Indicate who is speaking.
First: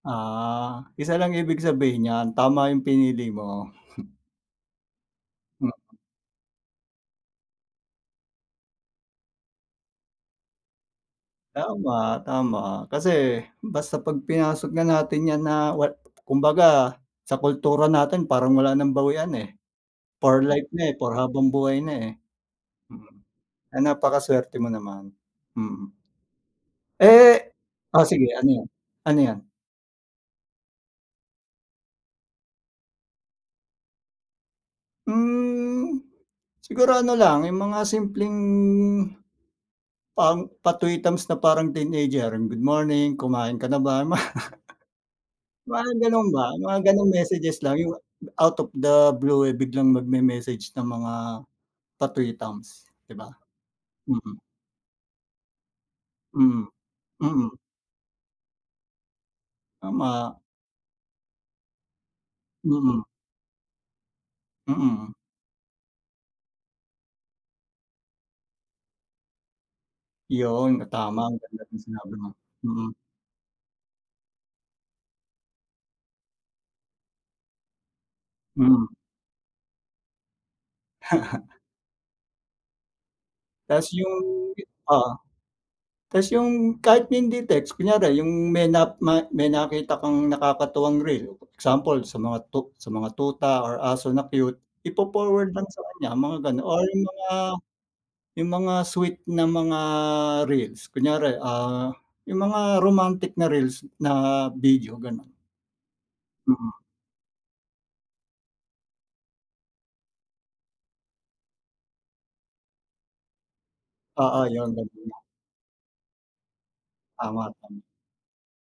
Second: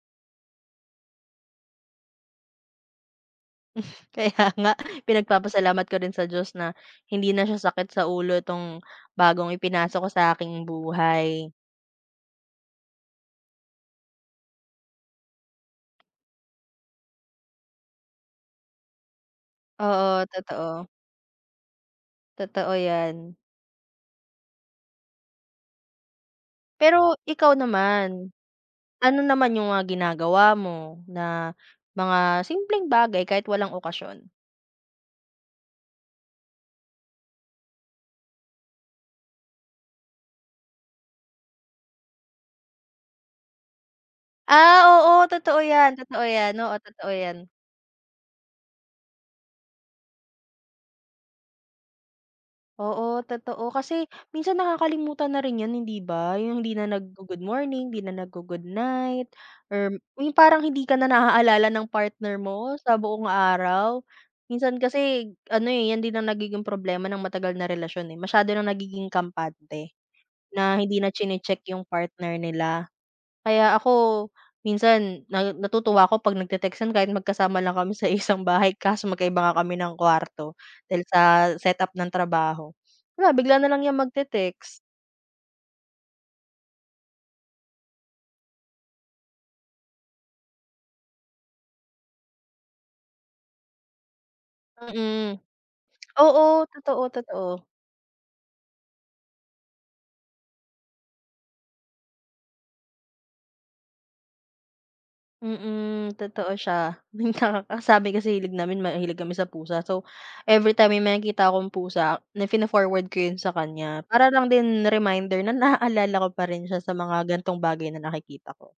Speaker 1: Ah, isa lang ibig sabihin niyan, tama yung pinili mo.
Speaker 2: Hmm.
Speaker 1: Hmm.
Speaker 2: Kaya nga.
Speaker 1: Ma
Speaker 2: Pinagpapasalamat ko rin sa Diyos na hindi na siya sakit sa ulo tong bagong ipinasok ko sa aking buhay.
Speaker 1: Tama, tama. Kasi basta pag pinasok na natin yan na way kumbaga sa kultura natin parang wala ng bawian, eh,
Speaker 2: Oo,
Speaker 1: for life
Speaker 2: totoo.
Speaker 1: na, eh, for pang habangbuhay na, eh.
Speaker 2: Totoo,
Speaker 1: Hmm,
Speaker 2: yan.
Speaker 1: ah, napakasuwerte mo naman. Mm.
Speaker 2: Pero
Speaker 1: Eh
Speaker 2: ikaw
Speaker 1: oh, sige
Speaker 2: naman,
Speaker 1: ano 'yon?
Speaker 2: ano
Speaker 1: Ano 'yon?
Speaker 2: naman yung mga ginagawa mo na mga simpleng bagay kahit walang okasiyon.
Speaker 1: Hmm, siguro ano lang yung mga simpleng pang patuitams na parang teenager, "Good morning, kumain ka na ba?" Ma
Speaker 2: Ah, oo, totoo
Speaker 1: mga
Speaker 2: yan. Totoo
Speaker 1: ganon ba,
Speaker 2: yan. Oo,
Speaker 1: mga ganong
Speaker 2: totoo yan.
Speaker 1: messages lang yung out of the blue, eh, biglang magme-message ng mga patwitams, 'di
Speaker 2: Oo
Speaker 1: ba?
Speaker 2: totoo, kasi
Speaker 1: Mm.
Speaker 2: minsan nakakalimutan na rin 'yon, hindi ba? Yung
Speaker 1: Mm,
Speaker 2: hindi na naggo-good
Speaker 1: mm.
Speaker 2: morning, hindi na naggo-good night or 'yong
Speaker 1: Tama.
Speaker 2: parang hindi ka na naaalala ng partner mo sa
Speaker 1: Mm.
Speaker 2: buong araw. Minsan
Speaker 1: Mm.
Speaker 2: kasi ano, eh, 'yan din ang nagiging problema ng matagal na relasyon, eh. Masiyado ng nagiging kampante
Speaker 1: 'Yon,
Speaker 2: na hindi na
Speaker 1: tama ang ganda
Speaker 2: chine-check
Speaker 1: ng
Speaker 2: 'yong
Speaker 1: sinabi mo.
Speaker 2: partner nila.
Speaker 1: Mm.
Speaker 2: Kaya ako minsan na natutuwa ako 'pag nagte-textan kahit magkasama lang kami sa isang bahay
Speaker 1: Hmm.
Speaker 2: kaso magkaiba nga kami ng kuwarto. Dahil sa set up ng trabaho. Wala bigla na lang
Speaker 1: Tas
Speaker 2: yang
Speaker 1: yung gi
Speaker 2: magte-text.
Speaker 1: oo. Tas yung kahit hindi text, kunyari yung may nap mat may nakita kang nakakatuwang reel. Example, sa mga tut mga tuta or aso na cute.
Speaker 2: Mm.
Speaker 1: Ipo-forward lang sa kanya mga
Speaker 2: Oo,
Speaker 1: ganoon or
Speaker 2: totoo
Speaker 1: mga
Speaker 2: totoo.
Speaker 1: yung mga sweet na mga reels. Kunyari, ah, yung mga romantic na reels na video, ganon.
Speaker 2: Mm, totoo
Speaker 1: Mm.
Speaker 2: siya. Yun nga ang sabi kasi hilig namin mahilig kami sa pusa. So, everytime may makikita akong pusa na fino-forward ko yun sa kaniya. Para
Speaker 1: Oo,
Speaker 2: lang
Speaker 1: yun
Speaker 2: din
Speaker 1: ganon nga.
Speaker 2: reminder na naaalala ko pa rin siya sa mga
Speaker 1: Tama,
Speaker 2: gantong
Speaker 1: tama.
Speaker 2: bagay na nakikita ko.